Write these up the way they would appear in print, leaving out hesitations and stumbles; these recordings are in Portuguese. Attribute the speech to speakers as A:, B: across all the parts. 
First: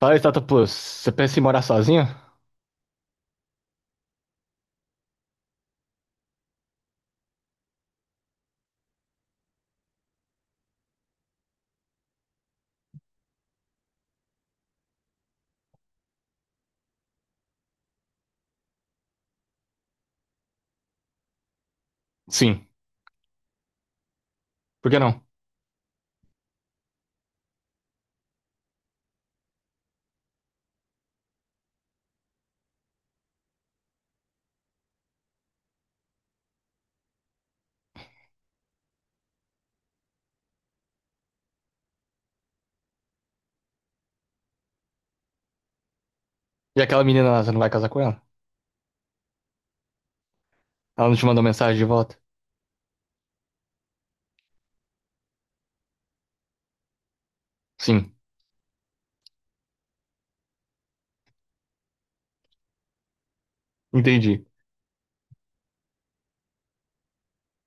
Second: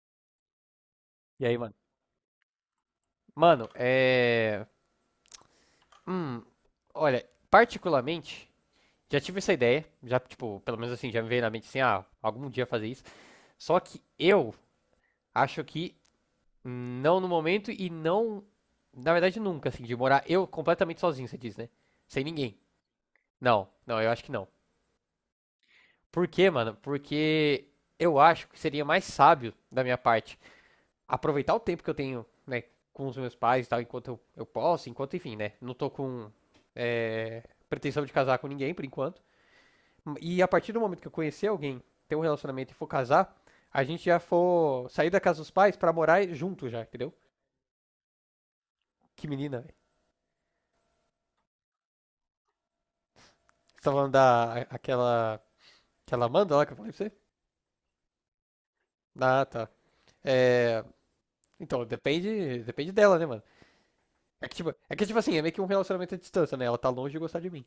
A: Fala, Platypus, você pensa em
B: E aí,
A: morar
B: mano?
A: sozinho?
B: Mano, é. Hum, olha, particularmente, já tive essa ideia, já, tipo, pelo menos assim, já me veio na mente assim, ah, algum dia fazer isso. Só que eu acho que não no momento e não. Na verdade, nunca, assim, de morar eu completamente sozinho, você diz, né? Sem ninguém.
A: Sim.
B: Não, não, eu acho que não.
A: Por que não?
B: Por quê, mano? Porque eu acho que seria mais sábio da minha parte aproveitar o tempo que eu tenho, né, com os meus pais e tal, enquanto eu posso, enquanto, enfim, né, não tô com é, pretensão de casar com ninguém por enquanto. E a partir do momento que eu conhecer alguém, ter um relacionamento e for casar, a gente já for sair da casa dos pais pra morar junto
A: E
B: já,
A: aquela
B: entendeu?
A: menina lá, você não vai casar com ela?
B: Que menina, velho.
A: Ela não te mandou mensagem de volta?
B: Você tá falando da, aquela, aquela Amanda lá que eu falei pra você?
A: Sim.
B: Ah, tá. É, então, depende dela, né, mano?
A: Entendi.
B: É que, tipo assim, é meio que um relacionamento à distância, né? Ela tá longe de gostar de mim.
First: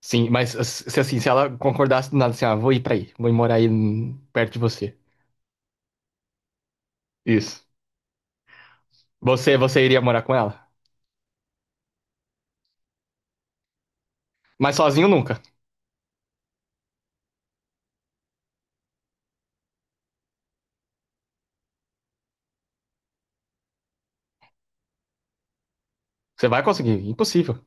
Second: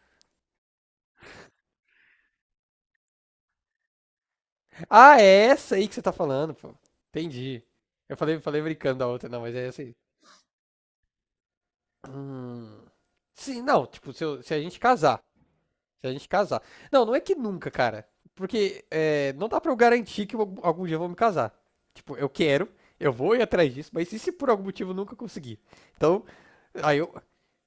A: Sim, mas se assim, se ela concordasse do nada assim, ah, vou ir pra aí, vou ir morar aí perto de você.
B: Ah, é essa aí que você tá falando, pô.
A: Isso.
B: Entendi. Eu falei brincando da outra, não, mas
A: Você,
B: é essa
A: você
B: aí.
A: iria morar com ela?
B: Hum. Sim, não, tipo, se a
A: Mas
B: gente
A: sozinho
B: casar.
A: nunca.
B: Se a gente casar. Não, não é que nunca, cara. Porque não dá pra eu garantir que eu algum dia eu vou me casar. Tipo, eu quero, eu vou ir atrás disso, mas e se por algum motivo eu nunca conseguir? Então,
A: Você vai
B: aí
A: conseguir,
B: eu.
A: impossível.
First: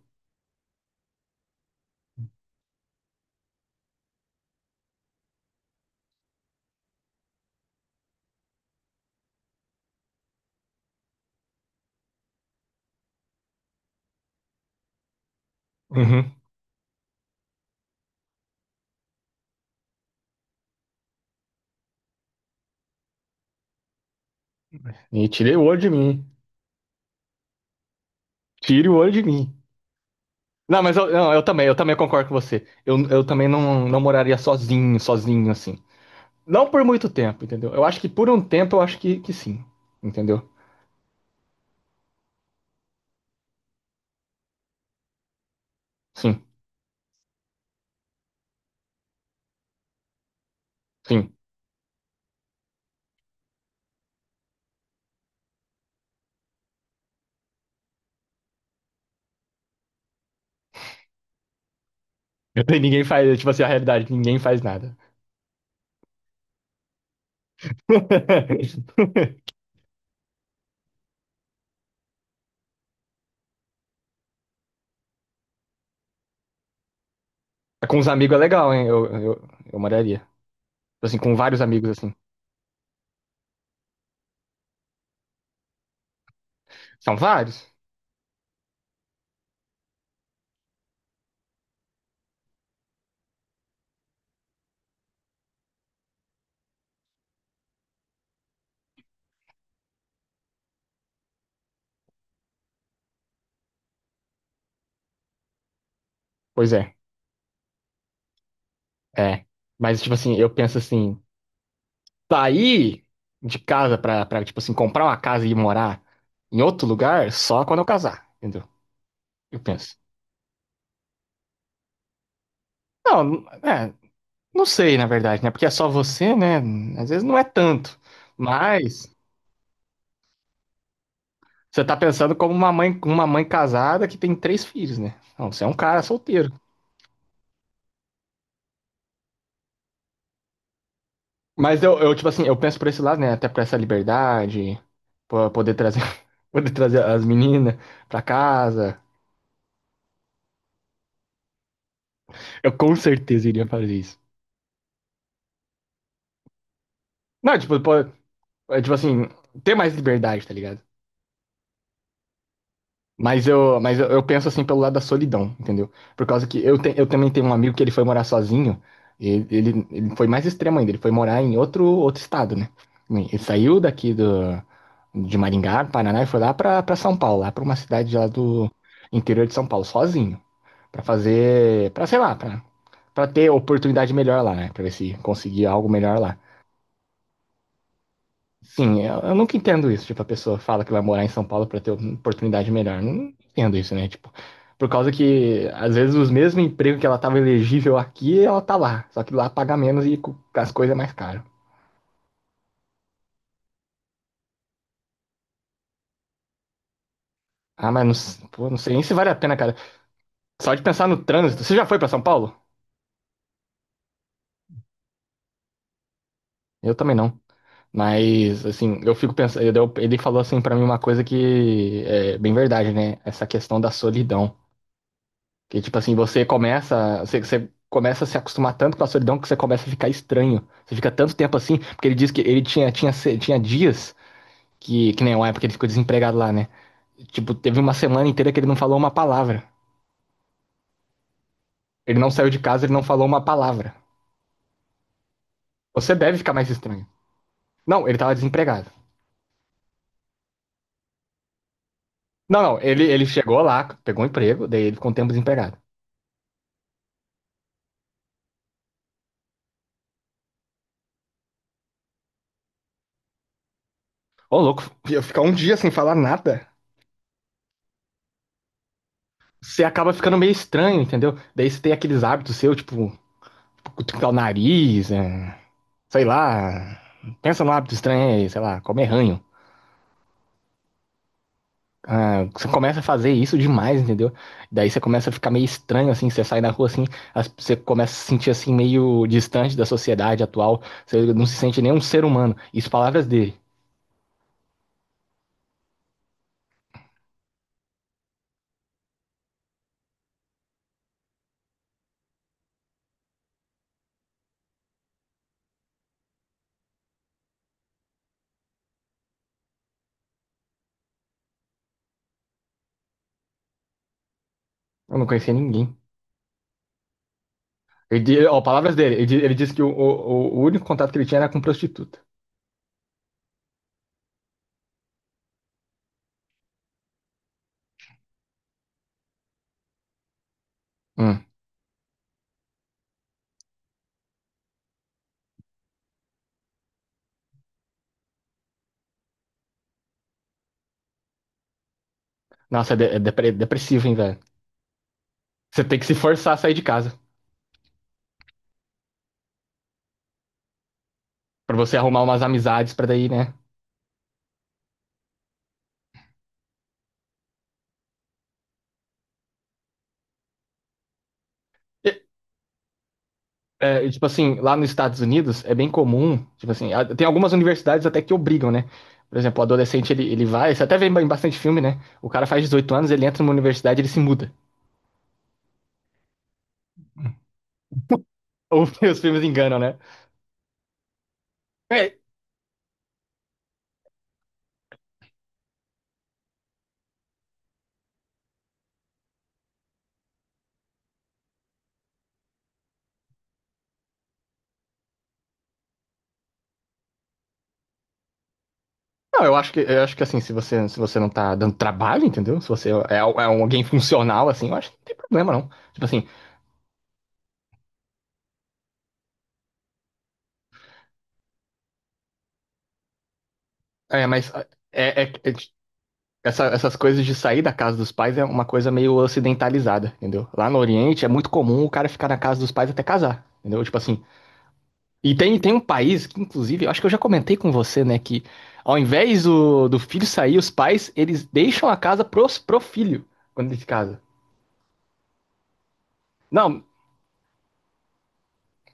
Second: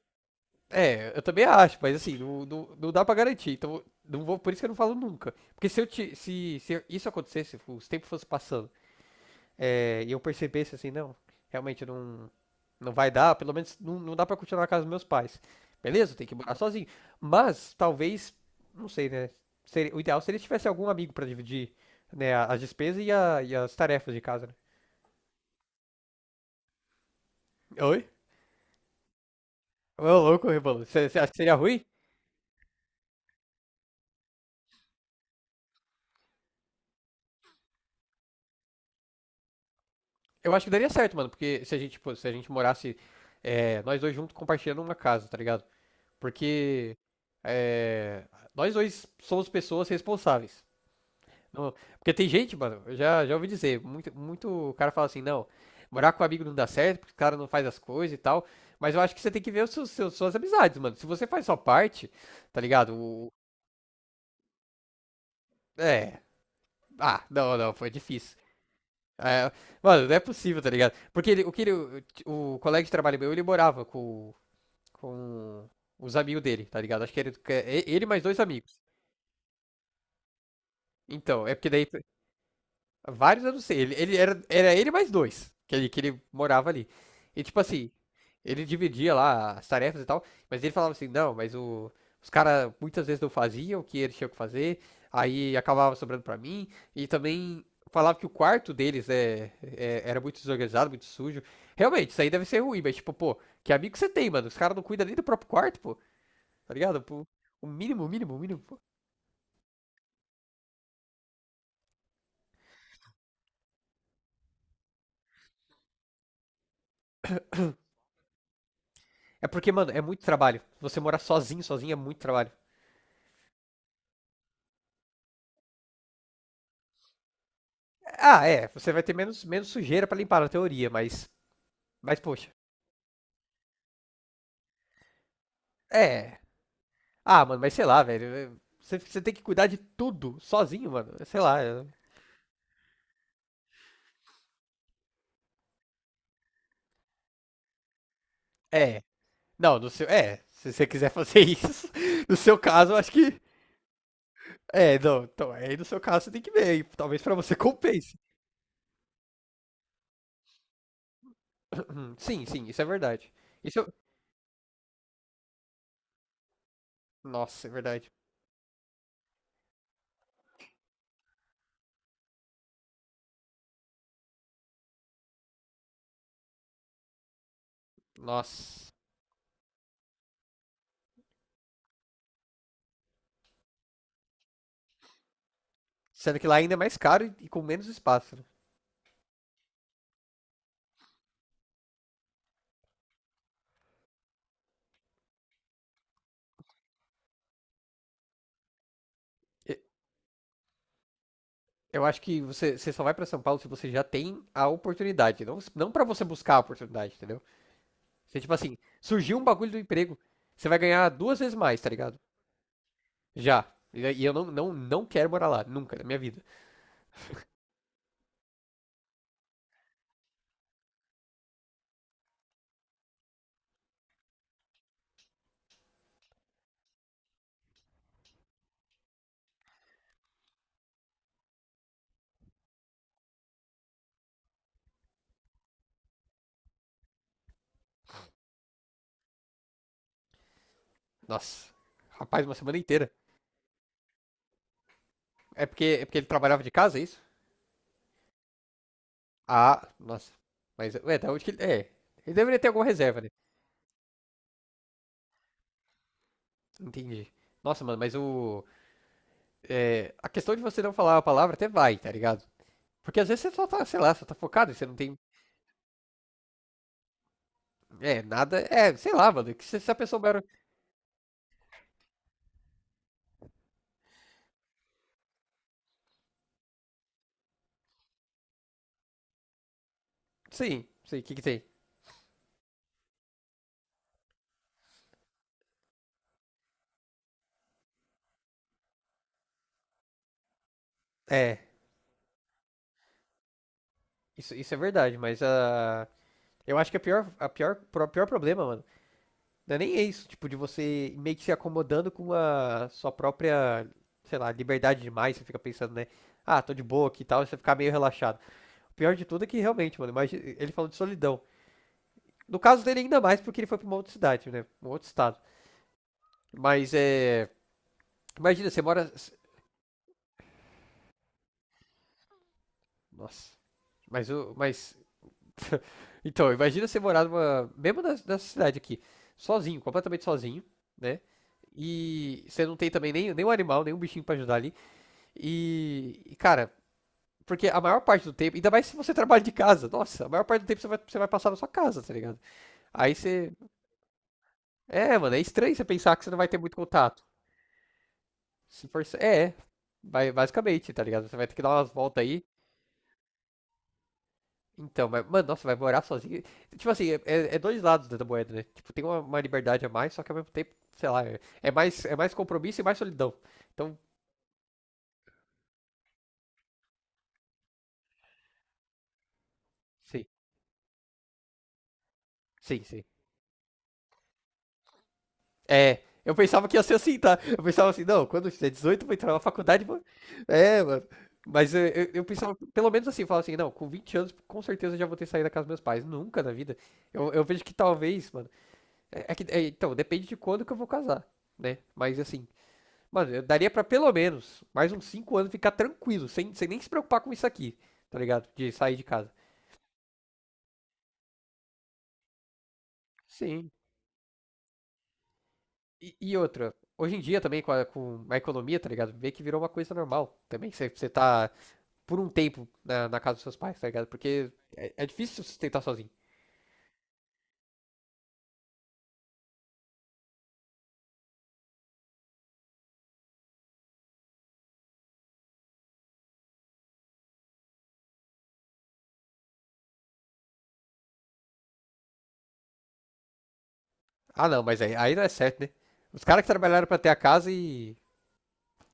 B: É, eu também acho, mas assim, não, não, não dá pra garantir. Então, não vou, por isso que eu não falo nunca. Porque se eu te, se isso acontecesse, os tempos fossem passando. E eu percebesse assim, não, realmente não vai dar, pelo menos não, não dá pra continuar na casa dos meus pais. Beleza, tem
A: Uhum.
B: que morar sozinho. Mas talvez, não sei, né? O ideal seria se tivesse algum amigo pra dividir, né, as despesas e, e as tarefas de casa, né?
A: E tire o olho de mim.
B: Oi?
A: Tire o olho de mim.
B: Ô, louco,
A: Não,
B: Rebolo.
A: mas
B: Você
A: eu,
B: acha
A: não,
B: que seria
A: eu
B: ruim?
A: também concordo com você. Eu também não, não moraria sozinho, sozinho, assim. Não por muito tempo, entendeu? Eu acho que por um tempo eu acho que sim, entendeu?
B: Eu acho que daria certo, mano, porque se a gente morasse nós dois juntos compartilhando uma casa, tá ligado?
A: Sim,
B: Porque é, nós dois somos pessoas responsáveis.
A: sim.
B: Não, porque tem gente, mano, eu já ouvi dizer, muito, muito cara fala assim, não, morar com amigo não dá certo, porque o cara não faz as coisas e tal. Mas eu acho que você tem que ver os suas amizades, mano. Se você faz só parte, tá
A: E
B: ligado?
A: ninguém faz, é, tipo assim, a realidade, ninguém faz nada.
B: É. Ah, não, não, foi difícil. É, mano, não é possível, tá ligado? Porque o colega de trabalho meu, ele morava com os amigos dele, tá ligado? Acho que é
A: Com
B: ele
A: os
B: mais
A: amigos é
B: dois
A: legal,
B: amigos.
A: hein? Eu moraria. Tipo assim, com
B: Então, é
A: vários
B: porque daí
A: amigos, assim.
B: vários eu não sei. Ele era ele mais dois, que ele morava ali.
A: São
B: E tipo
A: vários?
B: assim, ele dividia lá as tarefas e tal, mas ele falava assim, não, mas os caras muitas vezes não faziam o que eles tinham que fazer, aí acabava sobrando pra mim, e também falava que o quarto deles era muito desorganizado, muito sujo. Realmente, isso aí deve ser ruim, mas tipo, pô, que amigo você tem, mano? Os caras não cuidam nem do próprio quarto, pô,
A: Pois
B: tá
A: é,
B: ligado? Pô, o mínimo, o mínimo, o mínimo, pô.
A: é. Mas, tipo assim, eu penso assim, sair de casa pra, pra, tipo assim, comprar uma casa e ir morar em outro lugar só quando eu casar, entendeu?
B: É
A: Eu
B: porque, mano,
A: penso.
B: é muito trabalho. Você morar sozinho, sozinho é muito trabalho.
A: Não, é, não sei, na verdade, né? Porque é só você, né? Às vezes não é tanto.
B: Ah, é, você vai
A: Mas
B: ter menos sujeira pra limpar na teoria, mas.
A: você tá
B: Mas,
A: pensando
B: poxa.
A: como uma mãe casada que tem 3 filhos, né? Não, você é um cara
B: É.
A: solteiro.
B: Ah, mano, mas sei lá, velho. Você tem que cuidar de tudo sozinho, mano. Sei lá.
A: Mas eu, tipo assim, eu penso por esse lado, né? Até por essa liberdade, po- poder trazer, poder trazer as meninas pra
B: É.
A: casa.
B: É, não, no seu. É, se você quiser fazer isso, no seu
A: Eu
B: caso,
A: com
B: eu acho que.
A: certeza iria fazer isso.
B: É, não. Então, aí no seu caso você tem que ver. Aí, talvez pra você
A: Não, tipo, po-
B: compense.
A: é, tipo assim, ter mais liberdade, tá ligado?
B: Sim, sim, isso é verdade.
A: Mas eu,
B: Isso.
A: mas eu penso assim pelo lado da solidão, entendeu? Por causa que eu, te, eu também tenho um
B: Nossa, é
A: amigo que ele foi
B: verdade.
A: morar sozinho, e- ele foi mais extremo ainda, ele foi morar em outro, outro estado, né? Ele saiu daqui do, de Maringá, Paraná, e foi lá pra, pra São Paulo, lá pra uma cidade lá do
B: Nossa.
A: interior de São Paulo, sozinho, pra fazer, pra sei lá, pra, pra ter oportunidade melhor lá, né? Pra ver se conseguia algo melhor lá.
B: Sendo que lá ainda é mais caro e com menos espaço, né?
A: Sim, eu nunca entendo isso. Tipo, a pessoa fala que vai morar em São Paulo para ter uma oportunidade melhor. Não entendo isso, né? Tipo, por causa que, às vezes, os mesmos empregos que ela tava elegível aqui, ela tá lá. Só que lá paga menos e co- as coisas é mais caro.
B: Eu acho que você só vai pra São Paulo se você já tem a oportunidade. Não, não para você buscar a oportunidade, entendeu?
A: Ah, mas não,
B: Você,
A: s-
B: tipo
A: pô,
B: assim,
A: não sei nem se vale a
B: surgiu um
A: pena,
B: bagulho
A: cara.
B: do emprego, você
A: Só
B: vai
A: de pensar
B: ganhar
A: no
B: duas vezes
A: trânsito. Você
B: mais,
A: já
B: tá
A: foi para
B: ligado?
A: São Paulo?
B: Já. E eu não quero morar lá, nunca, na minha vida.
A: Eu também não. Mas, assim, eu fico pensando. Eu- Ele falou, assim, para mim uma coisa que é bem verdade, né? Essa questão da solidão. Que tipo assim, você começa, você, você começa a se acostumar tanto com a solidão que você começa a ficar estranho. Você fica tanto tempo assim, porque ele diz que ele tinha se- tinha dias que nem uma época ele ficou desempregado lá, né? Tipo, teve uma semana inteira que ele não falou uma palavra.
B: Nossa.
A: Ele não
B: Rapaz,
A: saiu
B: uma
A: de
B: semana
A: casa, ele não
B: inteira.
A: falou uma palavra.
B: É porque, é
A: Você
B: porque ele
A: deve ficar
B: trabalhava
A: mais
B: de casa, é
A: estranho.
B: isso?
A: Não, ele tava desempregado.
B: Ah, nossa. Mas, ué, da onde que ele. É. Ele deveria
A: Não,
B: ter
A: não,
B: alguma
A: ele,
B: reserva,
A: ele
B: né?
A: chegou lá, pegou um emprego, daí ele ficou um tempo desempregado.
B: Entendi. Nossa, mano, mas o. A questão de você não falar a palavra até vai, tá ligado? Porque às vezes você só tá, sei lá, só tá
A: Ô,
B: focado e
A: louco,
B: você não tem
A: ia ficar um dia sem falar nada.
B: É, nada. É, sei lá, mano. Que Se
A: Você
B: se a
A: acaba
B: pessoa
A: ficando
B: souber.
A: meio estranho, entendeu? Daí você tem aqueles hábitos seus, tipo, cutucar o nariz, é, sei lá. Pensa num hábito estranho aí, sei lá, comer ranho.
B: Sim, sei, o que que tem?
A: Ah, você começa a fazer isso demais, entendeu? Daí você começa a ficar meio estranho, assim, você sai na rua assim, as- você começa a se sentir assim, meio distante da sociedade atual, você não se
B: É,
A: sente nem um ser humano. Isso palavras dele.
B: isso é verdade, mas a. Eu acho que pior problema, mano, não é nem é isso, tipo, de você meio que se acomodando com a sua própria, sei lá, liberdade demais, você fica pensando, né? Ah, tô de boa aqui e tal, e você ficar meio relaxado. O pior de tudo é que realmente, mano, imagina, ele falou de solidão. No caso dele ainda mais, porque ele foi pra uma outra cidade, né? Um outro
A: Eu não
B: estado.
A: conhecia ninguém.
B: Mas é.
A: Ele, di- ó,
B: Imagina, você
A: palavras
B: mora.
A: dele, ele, di- ele disse que o único contato que ele tinha era com prostituta.
B: Nossa. Mas o. Mas Então, imagina você morar numa. Mesmo nessa cidade aqui, sozinho, completamente sozinho, né?
A: Hum.
B: E você não tem também nem, nenhum animal, nenhum bichinho pra ajudar ali. E, cara, porque a maior parte do tempo, ainda mais se você trabalha de casa, nossa, a maior parte do tempo você vai passar na sua casa, tá ligado?
A: Nossa, é, de-
B: Aí
A: é depre-
B: você.
A: depressivo, hein, velho?
B: É, mano, é estranho
A: Você
B: você
A: tem que se
B: pensar que você não vai
A: forçar a
B: ter
A: sair
B: muito
A: de casa.
B: contato. Se for. É, vai, basicamente, tá ligado? Você vai ter que dar
A: Pra
B: umas
A: você arrumar
B: voltas
A: umas
B: aí.
A: amizades pra daí, né?
B: Então, mas, mano, nossa, vai morar sozinho. Tipo assim, é dois lados da moeda, né? Tipo, tem uma liberdade a mais, só que ao mesmo tempo, sei lá, é mais compromisso e mais solidão. Então,
A: É, e, tipo assim, lá nos Estados Unidos é bem comum, tipo assim, a- tem algumas universidades até que obrigam, né? Por exemplo, o adolescente ele,
B: sim,
A: ele vai, você até vê em bastante filme, né? O cara faz
B: sim,
A: 18
B: sim.
A: anos, ele entra numa universidade, ele se muda.
B: É, eu pensava que ia ser assim, tá? Eu pensava assim, não, quando eu fizer
A: Ou
B: 18, vou
A: os
B: entrar na
A: filmes enganam,
B: faculdade,
A: né?
B: mano. É, mano. Mas eu, eu,
A: É,
B: eu pensava, pelo menos assim, eu falava assim, não, com 20 anos, com certeza eu já vou ter saído da casa dos meus pais. Nunca na vida. Eu vejo que talvez, mano. Então, depende de quando que eu vou casar, né? Mas assim, mano, eu daria pra pelo menos mais uns 5 anos ficar tranquilo, sem nem se preocupar com isso aqui, tá ligado? De sair de casa.
A: não, eu acho que assim, se você se você não tá dando trabalho, entendeu? Se você é, é um-
B: Sim.
A: alguém funcional assim, eu acho que não tem problema não. Tipo
B: E,
A: assim,
B: e outra, hoje em dia também com a economia, tá ligado? Vê que virou uma coisa normal também. Você tá por um tempo na casa dos seus pais, tá ligado?
A: é, mas
B: Porque é
A: é, é-
B: difícil se
A: é-
B: sustentar sozinho.
A: essa- essas coisas de sair da casa dos pais é uma coisa meio ocidentalizada, entendeu? Lá no Oriente é muito comum o cara ficar na casa dos pais até casar. Entendeu? Tipo assim, e tem, tem um país que, inclusive, eu acho que eu já comentei com você, né, que ao invés do, do filho sair, os pais, eles deixam a casa pros, pro filho quando ele se casa.
B: Ah, não, mas aí não é certo, né? Os caras que
A: Não,
B: trabalharam pra ter a casa e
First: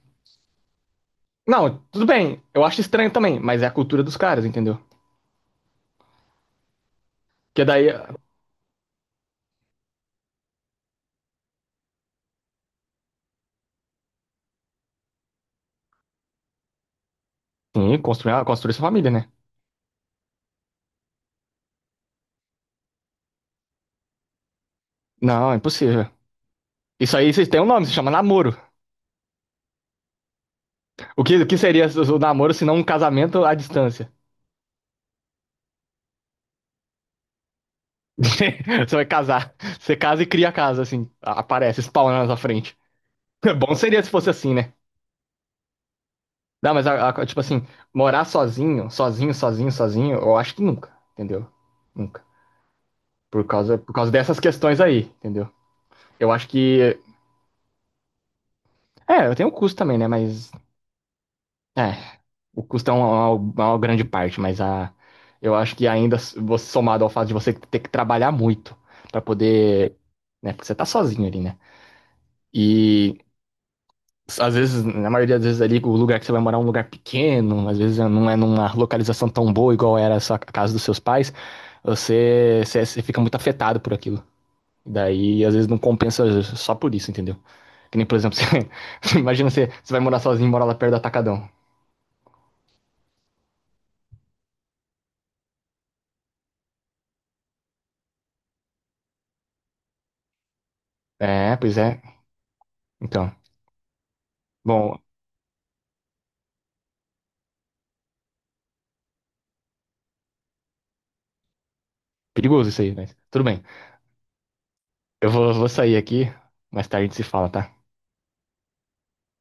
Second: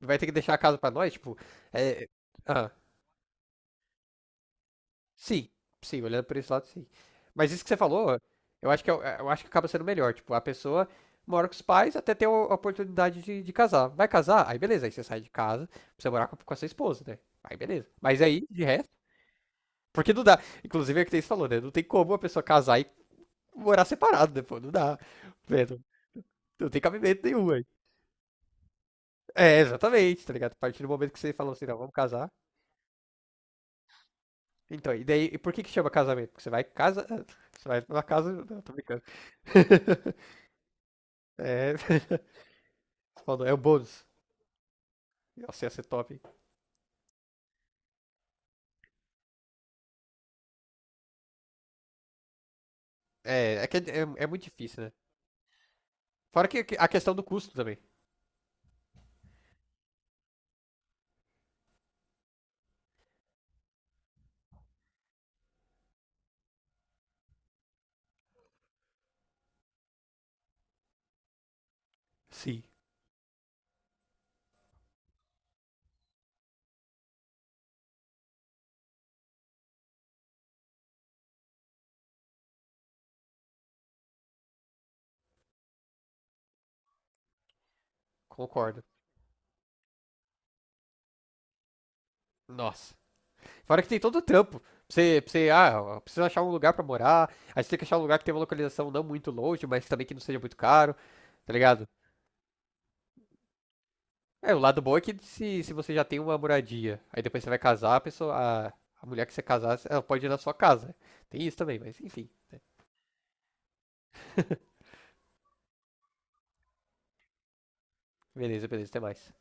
B: vai ter que deixar a casa pra nós, tipo,
A: não, tudo
B: é.
A: bem, eu
B: Ah.
A: acho estranho também, mas é a cultura dos caras, entendeu?
B: Sim, sim, olhando por esse lado, sim. Mas isso
A: Que
B: que você
A: daí,
B: falou, eu acho que, é o- é, eu, acho que acaba sendo melhor. Tipo, a pessoa mora com os pais até ter a oportunidade de casar. Vai casar? Aí beleza, aí você sai de casa pra você morar com a sua esposa, né? Aí beleza.
A: sim,
B: Mas
A: construir, ah,
B: aí, de
A: construir sua
B: resto,
A: família, né?
B: porque não dá. Inclusive é o que você falou, né? Não tem como a pessoa casar e morar separado, né? Pô, não dá.
A: Não, é
B: Né? Não,
A: impossível.
B: não tem
A: Isso
B: cabimento
A: aí, vocês
B: nenhum
A: têm
B: aí.
A: um nome, se chama namoro.
B: É, exatamente, tá ligado? A partir do momento que você
A: O
B: falou
A: que
B: assim, não,
A: seria
B: vamos
A: o
B: casar.
A: namoro se não um casamento à distância?
B: Então, e daí, e por que que chama casamento? Porque você vai casa, você vai pra casa, não, tô
A: Você
B: brincando.
A: vai casar, você casa e cria a casa, assim,
B: É,
A: aparece, spawn na sua frente.
B: falou, é o
A: Bom seria
B: bônus.
A: se fosse assim, né?
B: Nossa, ia ser top, hein?
A: Não, mas, a- tipo assim, morar sozinho, sozinho, sozinho, sozinho, eu acho que nunca, entendeu? Nunca.
B: É, é que é,
A: Por causa
B: é- é
A: dessas
B: muito
A: questões
B: difícil, né?
A: aí, entendeu? Eu acho
B: Fora que a
A: que.
B: questão do custo também.
A: É, eu tenho o custo também, né? Mas. É. O custo é uma grande parte, mas a. Eu acho que ainda, s- você somado ao fato de você ter que trabalhar muito pra poder. Né? Porque você tá sozinho ali, né?
B: Sim,
A: E. Às vezes, na maioria das vezes ali, o lugar que você vai morar é um lugar pequeno, às vezes não é numa localização tão boa igual era a sua- a casa dos seus pais, você, você, você fica muito afetado por aquilo. Daí, às vezes, não compensa só por isso, entendeu? Que nem, por exemplo, você,
B: concordo.
A: você imagina você, você vai morar sozinho e mora lá perto do Atacadão.
B: Nossa. Fora que tem todo o trampo. Pra você, precisa achar um lugar pra morar. Aí você tem que achar um lugar que tenha uma localização não muito longe, mas também que não seja muito caro. Tá
A: É, pois é.
B: ligado?
A: Então,
B: É, o lado bom
A: bom,
B: é que se você já tem uma moradia, aí depois você vai casar, a, a mulher que você casar, ela pode ir na sua casa. Tem isso também, mas enfim, né?
A: perigoso isso aí, mas tudo bem. Eu vou, vou sair aqui, mais tarde a gente se fala, tá?
B: Beleza, beleza, até mais.